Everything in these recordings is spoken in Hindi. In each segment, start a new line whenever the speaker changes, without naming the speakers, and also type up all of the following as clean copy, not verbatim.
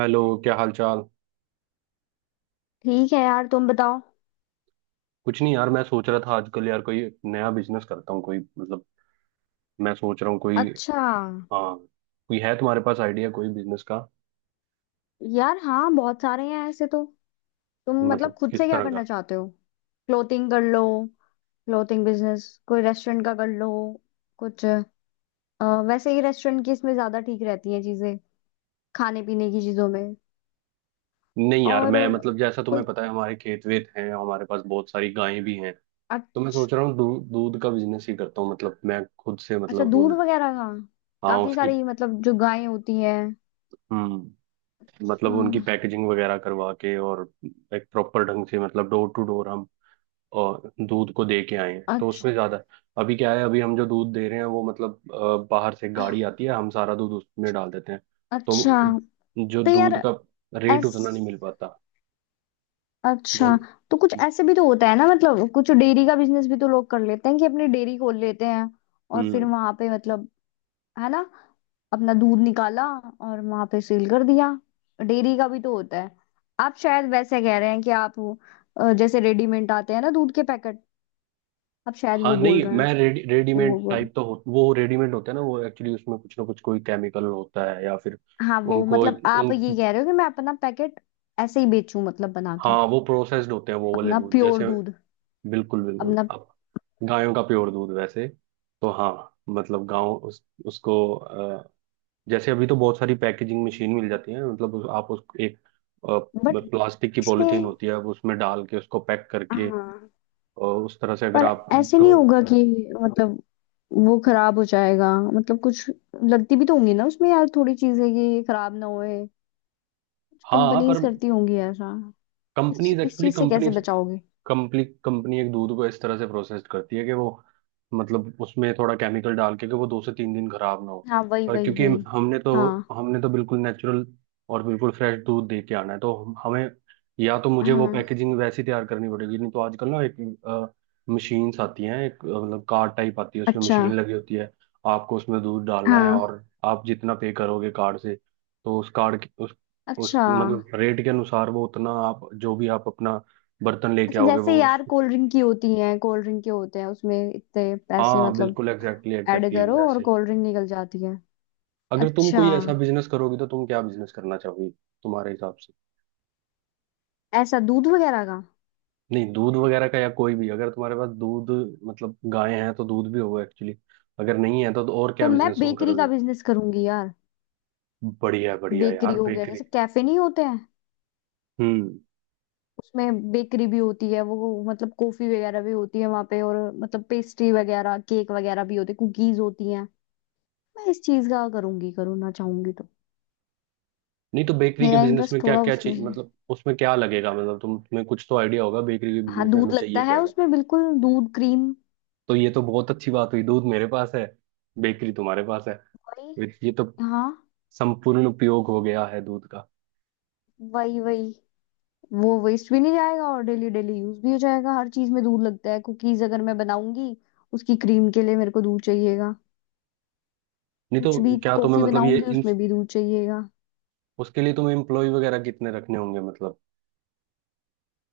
हेलो, क्या हाल चाल।
ठीक है यार, तुम बताओ।
कुछ नहीं यार, मैं सोच रहा था आजकल यार कोई नया बिजनेस करता हूँ। कोई, मतलब मैं सोच रहा हूँ कोई।
अच्छा,
हाँ। कोई है तुम्हारे पास आइडिया, कोई बिजनेस का?
यार हाँ बहुत सारे हैं ऐसे तो। तुम मतलब
मतलब
खुद से
किस
क्या
तरह
करना
का?
चाहते हो? क्लोथिंग कर लो। क्लोथिंग बिजनेस, कोई रेस्टोरेंट का कर लो कुछ। वैसे ही रेस्टोरेंट की इसमें ज्यादा ठीक रहती हैं चीजें, खाने पीने की चीजों में।
नहीं यार,
और
मैं मतलब जैसा
कोई,
तुम्हें पता है, हमारे खेत वेत हैं, हमारे पास बहुत सारी गायें भी हैं। तो मैं
अच्छा।
सोच रहा हूँ दूध का बिजनेस ही करता हूँ, मतलब मैं खुद से,
अच्छा,
मतलब
दूध
उन।
वगैरह का।
हाँ,
काफी
उसकी।
सारी मतलब जो गायें होती हैं।
हम्म। मतलब उनकी
हाँ,
पैकेजिंग वगैरह करवा के, और एक प्रॉपर ढंग से, मतलब डोर टू डोर हम और दूध को दे के आए हैं तो
अच्छा।
उसमें ज्यादा। अभी क्या है, अभी हम जो दूध दे रहे हैं, वो मतलब बाहर से गाड़ी आती है, हम सारा दूध उसमें डाल देते हैं।
अच्छा,
तो जो
तो यार
दूध का रेट
ऐस
उतना नहीं मिल पाता वो।
अच्छा, तो कुछ ऐसे भी तो होता है ना, मतलब कुछ डेयरी का बिजनेस भी तो लोग कर लेते हैं कि अपनी डेयरी खोल लेते हैं और फिर
हम्म।
वहां पे मतलब, है ना, अपना दूध निकाला और वहां पे सेल कर दिया। डेयरी का भी तो होता है। आप शायद वैसे कह रहे हैं कि आप वो, जैसे रेडीमेड आते हैं ना दूध के पैकेट, आप शायद
हाँ,
वो बोल
नहीं
रहे हैं
मैं रेडी
कि
रेडीमेड
वो बोल
टाइप तो हो, वो रेडीमेड होता है ना, वो एक्चुअली उसमें कुछ ना कुछ कोई केमिकल होता है या फिर
हाँ, वो मतलब आप
उन।
ये कह रहे हो कि मैं अपना पैकेट ऐसे ही बेचूं, मतलब बना के,
हाँ, वो प्रोसेस्ड होते हैं वो वाले
अपना
दूध
प्योर
जैसे।
दूध
बिल्कुल बिल्कुल,
अपना।
अब गायों का प्योर दूध वैसे। तो हाँ। मतलब गांव उसको जैसे अभी तो बहुत सारी पैकेजिंग मशीन मिल जाती है, मतलब आप उस एक अ,
बट
प्लास्टिक की पॉलिथीन
इसमें,
होती है, अब उसमें डाल के उसको पैक करके
हाँ
और उस तरह से अगर
पर
आप।
ऐसे नहीं
तो
होगा कि मतलब वो खराब हो जाएगा? मतलब कुछ लगती भी तो होंगी ना उसमें यार थोड़ी चीजें कि ये खराब ना होए।
हाँ पर।
कंपनीज करती होंगी ऐसा। इस
कंपनीज
इस
एक्चुअली
चीज से कैसे
कंपनीज
बचाओगे?
कंपनी कंपनी एक दूध को इस तरह से प्रोसेस करती है कि वो, मतलब उसमें थोड़ा केमिकल डाल के कि वो 2 से 3 दिन खराब ना हो।
हाँ, वही
पर
वही
क्योंकि
वही
हमने तो
हाँ।
हमने तो बिल्कुल नेचुरल और बिल्कुल फ्रेश दूध दे के आना है, तो हमें या तो मुझे वो
हाँ,
पैकेजिंग वैसी तैयार करनी पड़ेगी, नहीं तो आजकल ना एक मशीन्स आती हैं, एक मतलब कार्ड टाइप आती है, उसमें
अच्छा।
मशीन लगी होती है। आपको उसमें दूध डालना है
हाँ,
और आप जितना पे करोगे कार्ड से, तो उस कार्ड उस,
अच्छा।
मतलब रेट के अनुसार वो उतना, आप जो भी आप अपना बर्तन लेके
अच्छा,
आओगे
जैसे
वो।
यार कोल्ड ड्रिंक की होती है, कोल्ड ड्रिंक के होते हैं उसमें इतने पैसे
हाँ,
मतलब
बिल्कुल, एग्जैक्टली
ऐड
एग्जैक्टली
करो और
वैसे ही।
कोल्ड ड्रिंक निकल जाती है।
अगर तुम
अच्छा,
कोई ऐसा बिजनेस करोगी तो तुम क्या बिजनेस करना चाहोगी, तुम्हारे हिसाब से?
ऐसा दूध वगैरह का।
नहीं, दूध वगैरह का या कोई भी, अगर तुम्हारे पास दूध, मतलब गाय हैं तो दूध भी होगा एक्चुअली। अगर नहीं है तो और क्या
तो मैं
बिजनेस तुम
बेकरी का
करोगे?
बिजनेस करूंगी यार।
बढ़िया बढ़िया
बेकरी
यार,
हो गया,
बेकरी।
जैसे कैफे नहीं होते हैं
हम्म।
उसमें बेकरी भी होती है, वो मतलब कॉफी वगैरह भी होती है वहां पे और मतलब पेस्ट्री वगैरह, केक वगैरह भी होते, कुकीज होती हैं। मैं इस चीज का करूंगी, करूँगा, चाहूंगी तो।
नहीं तो बेकरी के
मेरा
बिजनेस में
इंटरेस्ट
क्या
थोड़ा
क्या
उसमें
चीज,
है।
मतलब उसमें क्या लगेगा, मतलब तुम्हें कुछ तो आइडिया होगा बेकरी के
हाँ,
बिजनेस में,
दूध
हमें चाहिए
लगता है
क्या क्या?
उसमें बिल्कुल, दूध, क्रीम,
तो ये तो बहुत अच्छी बात हुई, दूध मेरे पास है, बेकरी तुम्हारे पास है।
वही।
ये तो
हाँ,
संपूर्ण उपयोग हो गया है दूध का।
वही वही। वो वेस्ट भी नहीं जाएगा और डेली डेली यूज भी हो जाएगा। हर चीज में दूध लगता है, कुकीज अगर मैं बनाऊंगी उसकी क्रीम के लिए मेरे को दूध चाहिएगा,
नहीं
कुछ
तो
भी
क्या तुम्हें,
कॉफी
मतलब ये
बनाऊंगी
इन,
उसमें भी दूध चाहिएगा।
उसके लिए तुम्हें एम्प्लॉय वगैरह कितने रखने होंगे, मतलब?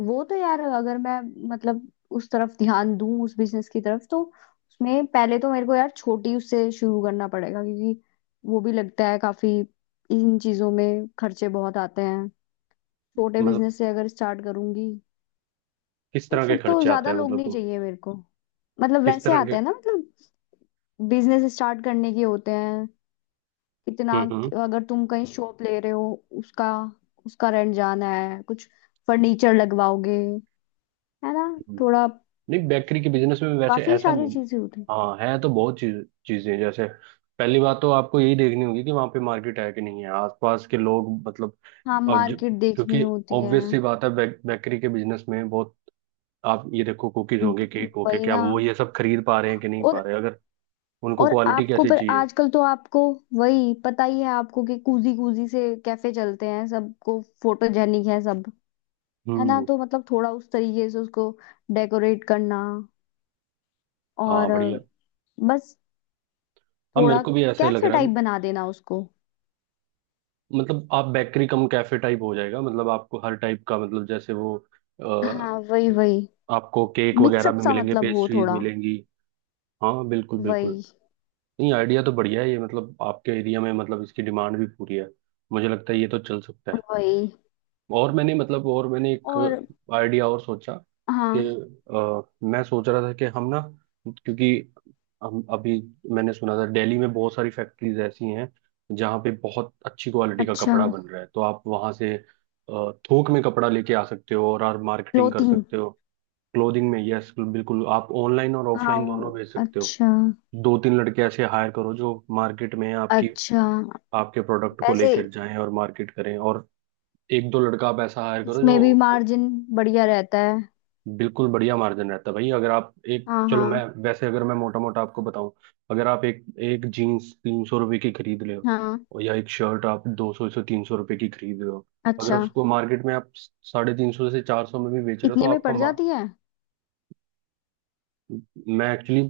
वो तो यार, अगर मैं मतलब उस तरफ ध्यान दूं, उस बिजनेस की तरफ, तो उसमें पहले तो मेरे को यार छोटी उससे शुरू करना पड़ेगा, क्योंकि वो भी लगता है काफी, इन चीजों में खर्चे बहुत आते हैं। छोटे
मतलब
बिजनेस से अगर स्टार्ट करूंगी
किस
तो
तरह के
फिर तो
खर्चे आते
ज्यादा
हैं,
लोग
मतलब
नहीं
तुम,
चाहिए मेरे को। मतलब
किस
वैसे
तरह के?
आते हैं ना मतलब बिजनेस स्टार्ट करने के होते हैं, कितना।
हम्म हम्म
अगर तुम कहीं शॉप ले रहे हो, उसका, उसका रेंट जाना है, कुछ फर्नीचर लगवाओगे, है ना,
हम्म।
थोड़ा,
नहीं, बेकरी के बिजनेस में वैसे
काफी
ऐसा
सारी
नहीं।
चीजें होती हैं।
हाँ, है तो बहुत चीज, चीजें जैसे, पहली बात तो आपको यही देखनी होगी कि वहाँ पे मार्केट है कि नहीं है, आसपास के लोग मतलब।
हाँ,
और
मार्केट देखनी
क्योंकि
होती है,
ऑब्वियस सी बात है, बेकरी के बिजनेस में बहुत, आप ये देखो कुकीज होंगे, केक होगे,
वही
क्या
ना।
वो ये सब खरीद पा रहे हैं कि नहीं पा
और
रहे, अगर उनको
और
क्वालिटी
आपको,
कैसी
पर
चाहिए?
आजकल तो आपको वही पता ही है आपको कि कूजी कूजी से कैफे चलते हैं, सबको फोटोजेनिक है सब, है ना,
हम्म।
तो मतलब थोड़ा उस तरीके से उसको डेकोरेट करना,
हाँ, बढ़िया।
और बस,
हाँ, मेरे
थोड़ा
को भी ऐसा ही लग
कैफे
रहा है।
टाइप बना देना उसको।
मतलब आप बेकरी कम कैफे टाइप हो जाएगा, मतलब आपको हर टाइप का, मतलब जैसे वो
हाँ,
अ,
वही वही।
आपको केक वगैरह
मिक्सअप
भी
सा
मिलेंगे,
मतलब हो
पेस्ट्रीज
थोड़ा,
मिलेंगी। हाँ, बिल्कुल बिल्कुल।
वही।
नहीं, आइडिया तो बढ़िया है ये, मतलब आपके एरिया में, मतलब इसकी डिमांड भी पूरी है। मुझे लगता है ये तो चल सकता है।
वही
और मैंने, मतलब और मैंने एक
और।
आइडिया और सोचा, कि
हाँ,
मैं सोच रहा था कि हम ना, क्योंकि हम अभी, मैंने सुना था दिल्ली में बहुत सारी फैक्ट्रीज ऐसी हैं जहाँ पे बहुत अच्छी क्वालिटी का
अच्छा,
कपड़ा बन रहा है, तो आप वहाँ से थोक में कपड़ा लेके आ सकते हो और आप मार्केटिंग कर
क्लोथिंग।
सकते हो। क्लोथिंग में, यस बिल्कुल, आप ऑनलाइन और ऑफलाइन
हाँ,
दोनों भेज सकते हो।
अच्छा।
दो तीन लड़के ऐसे हायर करो जो मार्केट में आपकी,
अच्छा,
आपके प्रोडक्ट को
वैसे
लेकर जाएं और मार्केट करें, और एक दो लड़का आप ऐसा हायर करो जो
इसमें भी मार्जिन बढ़िया रहता है।
बिल्कुल बढ़िया मार्जिन रहता है भाई। अगर आप एक,
हाँ
चलो
हाँ।
मैं वैसे, अगर मैं मोटा मोटा आपको बताऊं, अगर आप एक एक जीन्स 300 रुपये की खरीद रहे हो,
हाँ,
और या एक शर्ट आप 200 से 300 रुपये की खरीद रहे हो, अगर
अच्छा,
उसको मार्केट में आप 350 से 400 में भी बेच रहे हो तो
इतने में
आपका
पड़ जाती है।
मैं एक्चुअली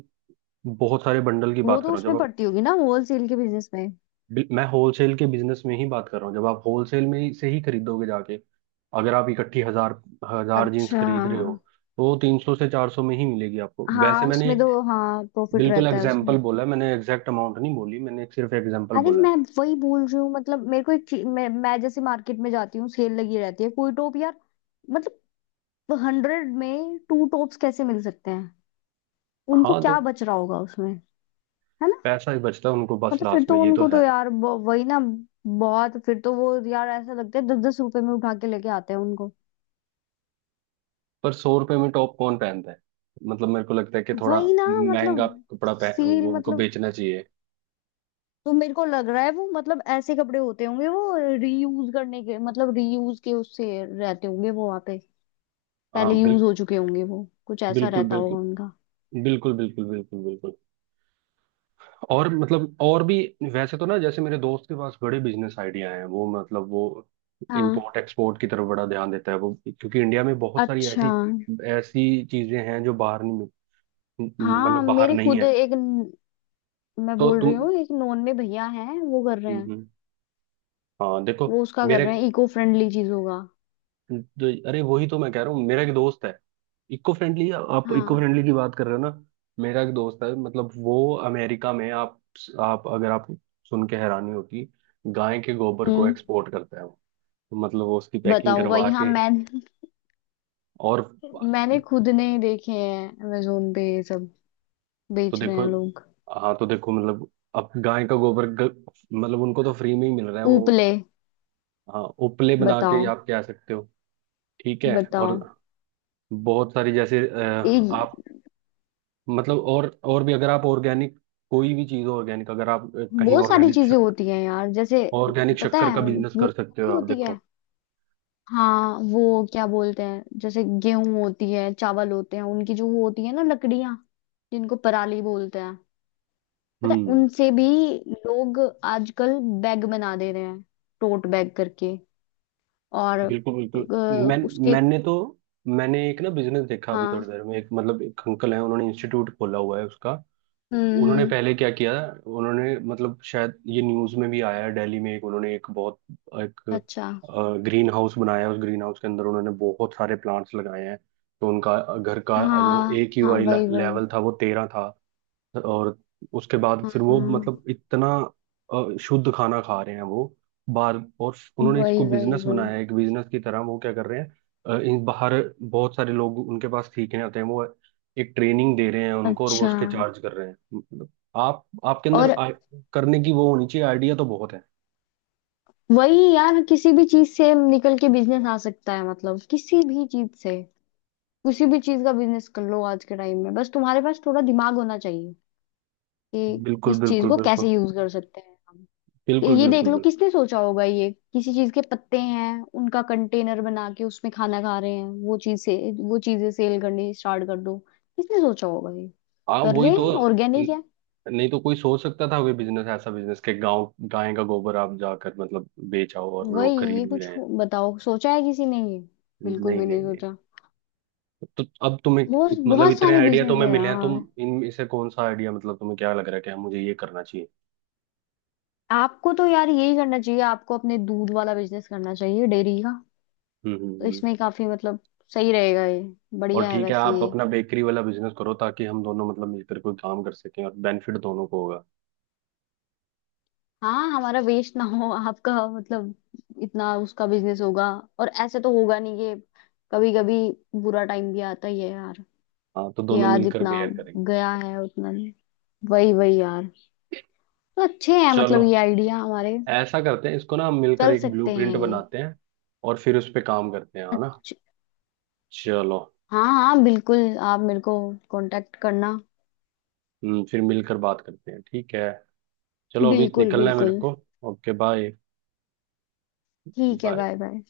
बहुत सारे बंडल की
वो
बात कर
तो
रहा हूँ, जब
उसमें
आप,
पड़ती होगी ना, होलसेल के बिजनेस में।
मैं होलसेल के बिजनेस में ही बात कर रहा हूँ, जब आप होलसेल में से ही खरीदोगे जाके, अगर आप इकट्ठी हजार हजार जीन्स
अच्छा,
खरीद रहे हो, तो 300 से 400 में ही मिलेगी आपको। वैसे
हाँ
मैंने
उसमें तो हाँ, प्रॉफिट
बिल्कुल
रहता है उसमें।
एग्जाम्पल बोला है मैंने, एग्जैक्ट अमाउंट नहीं बोली मैंने, एक सिर्फ एग्जाम्पल
अरे
बोला है।
मैं वही बोल रही हूँ, मतलब मेरे को एक चीज, मैं जैसे मार्केट में जाती हूँ, सेल लगी रहती है, कोई टॉप यार मतलब 100 में 2 टॉप्स कैसे मिल सकते हैं? उनको
हाँ तो,
क्या बच रहा होगा उसमें, है ना?
पैसा ही बचता है उनको बस
मतलब फिर
लास्ट
तो
में, ये तो
उनको तो
है।
यार वही ना, बहुत, फिर तो वो यार ऐसा लगता है दस दस रुपए में उठा के लेके आते हैं उनको।
पर 100 रुपए में टॉप कौन पहनता है? मतलब मेरे को लगता है कि थोड़ा
वही ना,
महंगा
मतलब
कपड़ा पह
सील
वो उनको
मतलब,
बेचना चाहिए।
तो मेरे को लग रहा है वो मतलब ऐसे कपड़े होते होंगे वो, रीयूज करने के, मतलब रीयूज के उससे रहते होंगे वो वहां पे,
हाँ,
पहले यूज हो चुके होंगे, वो कुछ ऐसा
बिल्कुल
रहता होगा
बिल्कुल
उनका।
बिल्कुल बिल्कुल बिल्कुल बिल्कुल। और मतलब, और भी वैसे तो ना, जैसे मेरे दोस्त के पास बड़े बिजनेस आइडिया हैं, वो मतलब वो
हाँ,
इंपोर्ट एक्सपोर्ट की तरफ बड़ा ध्यान देता है वो, क्योंकि इंडिया में बहुत सारी
अच्छा,
ऐसी ऐसी चीजें हैं जो बाहर नहीं,
हाँ
मतलब बाहर
मेरे
नहीं
खुद
है।
एक मैं
तो
बोल रही
तुम,
हूँ एक नॉन में भैया है, वो कर रहे
हम्म,
हैं।
हम्म, हाँ देखो।
वो उसका कर
मेरे
रहे हैं, इको फ्रेंडली चीजों का।
अरे वही तो मैं कह रहा हूँ, मेरा एक दोस्त है। इको फ्रेंडली, आप इको
हाँ।
फ्रेंडली की बात कर रहे हो ना? मेरा एक दोस्त है, मतलब वो अमेरिका में, आप अगर आप सुन के हैरानी होगी, गाय के गोबर को
हम्म।
एक्सपोर्ट करता है वो। तो मतलब वो उसकी पैकिंग
बताओ
करवा
भाई, हाँ,
के
मैं,
और,
मैंने खुद ने देखे हैं अमेजोन पे, ये सब
तो
बेच रहे
देखो।
हैं लोग।
हाँ तो देखो, मतलब अब गाय का गोबर मतलब उनको तो फ्री में ही मिल रहा है वो।
उपले।
हाँ, उपले बना के ही
बताओ।
आप कह सकते हो। ठीक है, और
बताओ।
बहुत सारी जैसे
ये,
आप, मतलब और भी, अगर आप ऑर्गेनिक, कोई भी चीज ऑर्गेनिक, अगर आप कहीं
बहुत सारी चीजें होती हैं यार जैसे,
ऑर्गेनिक
पता
शक्कर का
है,
बिजनेस
वो
कर सकते हो,
नहीं
आप
होती है?
देखो।
हाँ वो क्या बोलते हैं, जैसे गेहूं होती है, चावल होते हैं, उनकी जो वो होती है ना, लकड़ियां जिनको पराली बोलते हैं। पता है?
हम्म।
उनसे भी लोग आजकल बैग बना दे रहे हैं, टोट बैग करके, और
बिल्कुल बिल्कुल। मैं
उसके।
मैंने तो, मैंने एक ना बिजनेस देखा अभी
हाँ।
थोड़ी देर में, एक मतलब एक अंकल है, उन्होंने इंस्टीट्यूट खोला हुआ है उसका।
हम्म
उन्होंने
हम्म
पहले क्या किया? उन्होंने मतलब शायद ये न्यूज में भी आया है, दिल्ली में एक उन्होंने एक बहुत एक
अच्छा।
ग्रीन हाउस बनाया है। उस ग्रीन हाउस के अंदर उन्होंने बहुत सारे प्लांट्स लगाए हैं। तो उनका घर का जो
हाँ,
ए क्यू
हाँ,
आई
वही वही।
लेवल था वो 13 था। और उसके बाद फिर वो मतलब
हाँ,
इतना शुद्ध खाना खा रहे हैं वो बाहर। और उन्होंने
वही
इसको
वही
बिजनेस
वही
बनाया है, एक बिजनेस की तरह वो क्या कर रहे हैं, इन बाहर बहुत सारे लोग उनके पास सीखने आते हैं, वो एक ट्रेनिंग दे रहे हैं उनको, और वो
अच्छा।
उसके चार्ज कर रहे हैं मतलब। आप आपके
और
अंदर करने की वो होनी चाहिए, आइडिया तो बहुत है।
वही यार, किसी भी चीज से निकल के बिजनेस आ सकता है, मतलब किसी भी चीज से, किसी भी चीज का बिजनेस कर लो आज के टाइम में, बस तुम्हारे पास थोड़ा दिमाग होना चाहिए कि
बिल्कुल
किस चीज
बिल्कुल
को
बिल्कुल
कैसे यूज कर सकते हैं।
बिल्कुल
ये देख
बिल्कुल
लो,
बिल्कुल।
किसने सोचा होगा ये किसी चीज के पत्ते हैं, उनका कंटेनर बना के उसमें खाना खा रहे हैं, वो चीज से, वो चीजें सेल करनी स्टार्ट कर दो। किसने सोचा होगा ये
आप
कर
वही
रहे
तो
हैं? ऑर्गेनिक
न-
है,
नहीं तो कोई सोच सकता था वे बिजनेस, ऐसा बिजनेस के गांव गाय का गोबर आप जाकर मतलब बेचाओ और
वही।
लोग
ये
खरीद भी
कुछ
रहे हैं।
बताओ, सोचा है किसी ने ये?
नहीं
बिल्कुल
नहीं
भी नहीं
नहीं नहीं।
सोचा।
तो अब तुम्हें
बहुत,
मतलब
बहुत
इतने
सारे
आइडिया
बिजनेस
तुम्हें
है
मिले हैं,
यार।
तुम इनमें से कौन सा आइडिया, मतलब तुम्हें क्या लग रहा है कि हाँ, मुझे ये करना चाहिए?
आपको तो यार यही करना चाहिए, आपको अपने दूध वाला बिजनेस करना चाहिए, डेयरी का।
हम्म हम्म
तो
हम्म।
इसमें काफी मतलब सही रहेगा ये,
और
बढ़िया है
ठीक है,
वैसे
आप
ये।
अपना बेकरी वाला बिजनेस करो, ताकि हम दोनों मतलब मिलकर कोई काम कर सकें और बेनिफिट दोनों को होगा।
हाँ, हमारा वेस्ट ना हो आपका मतलब, इतना उसका बिजनेस होगा और ऐसे तो होगा नहीं ये, कभी कभी बुरा टाइम भी आता ही है यार,
हाँ तो
कि
दोनों
आज
मिलकर
इतना
बेयर करेंगे
गया
उसको।
है, उतना नहीं। वही वही यार। तो अच्छे हैं
चलो,
मतलब ये आइडिया हमारे,
ऐसा करते हैं इसको ना, हम मिलकर
चल
एक
सकते हैं
ब्लूप्रिंट
ये।
बनाते हैं और फिर उस पे काम करते हैं, है ना?
अच्छा,
चलो।
हाँ हाँ, बिल्कुल, आप मेरे को कांटेक्ट करना।
हम्म, फिर मिलकर बात करते हैं, ठीक है। चलो, अभी
बिल्कुल
निकलना है मेरे
बिल्कुल।
को। ओके, बाय
ठीक है,
बाय।
Bye bye.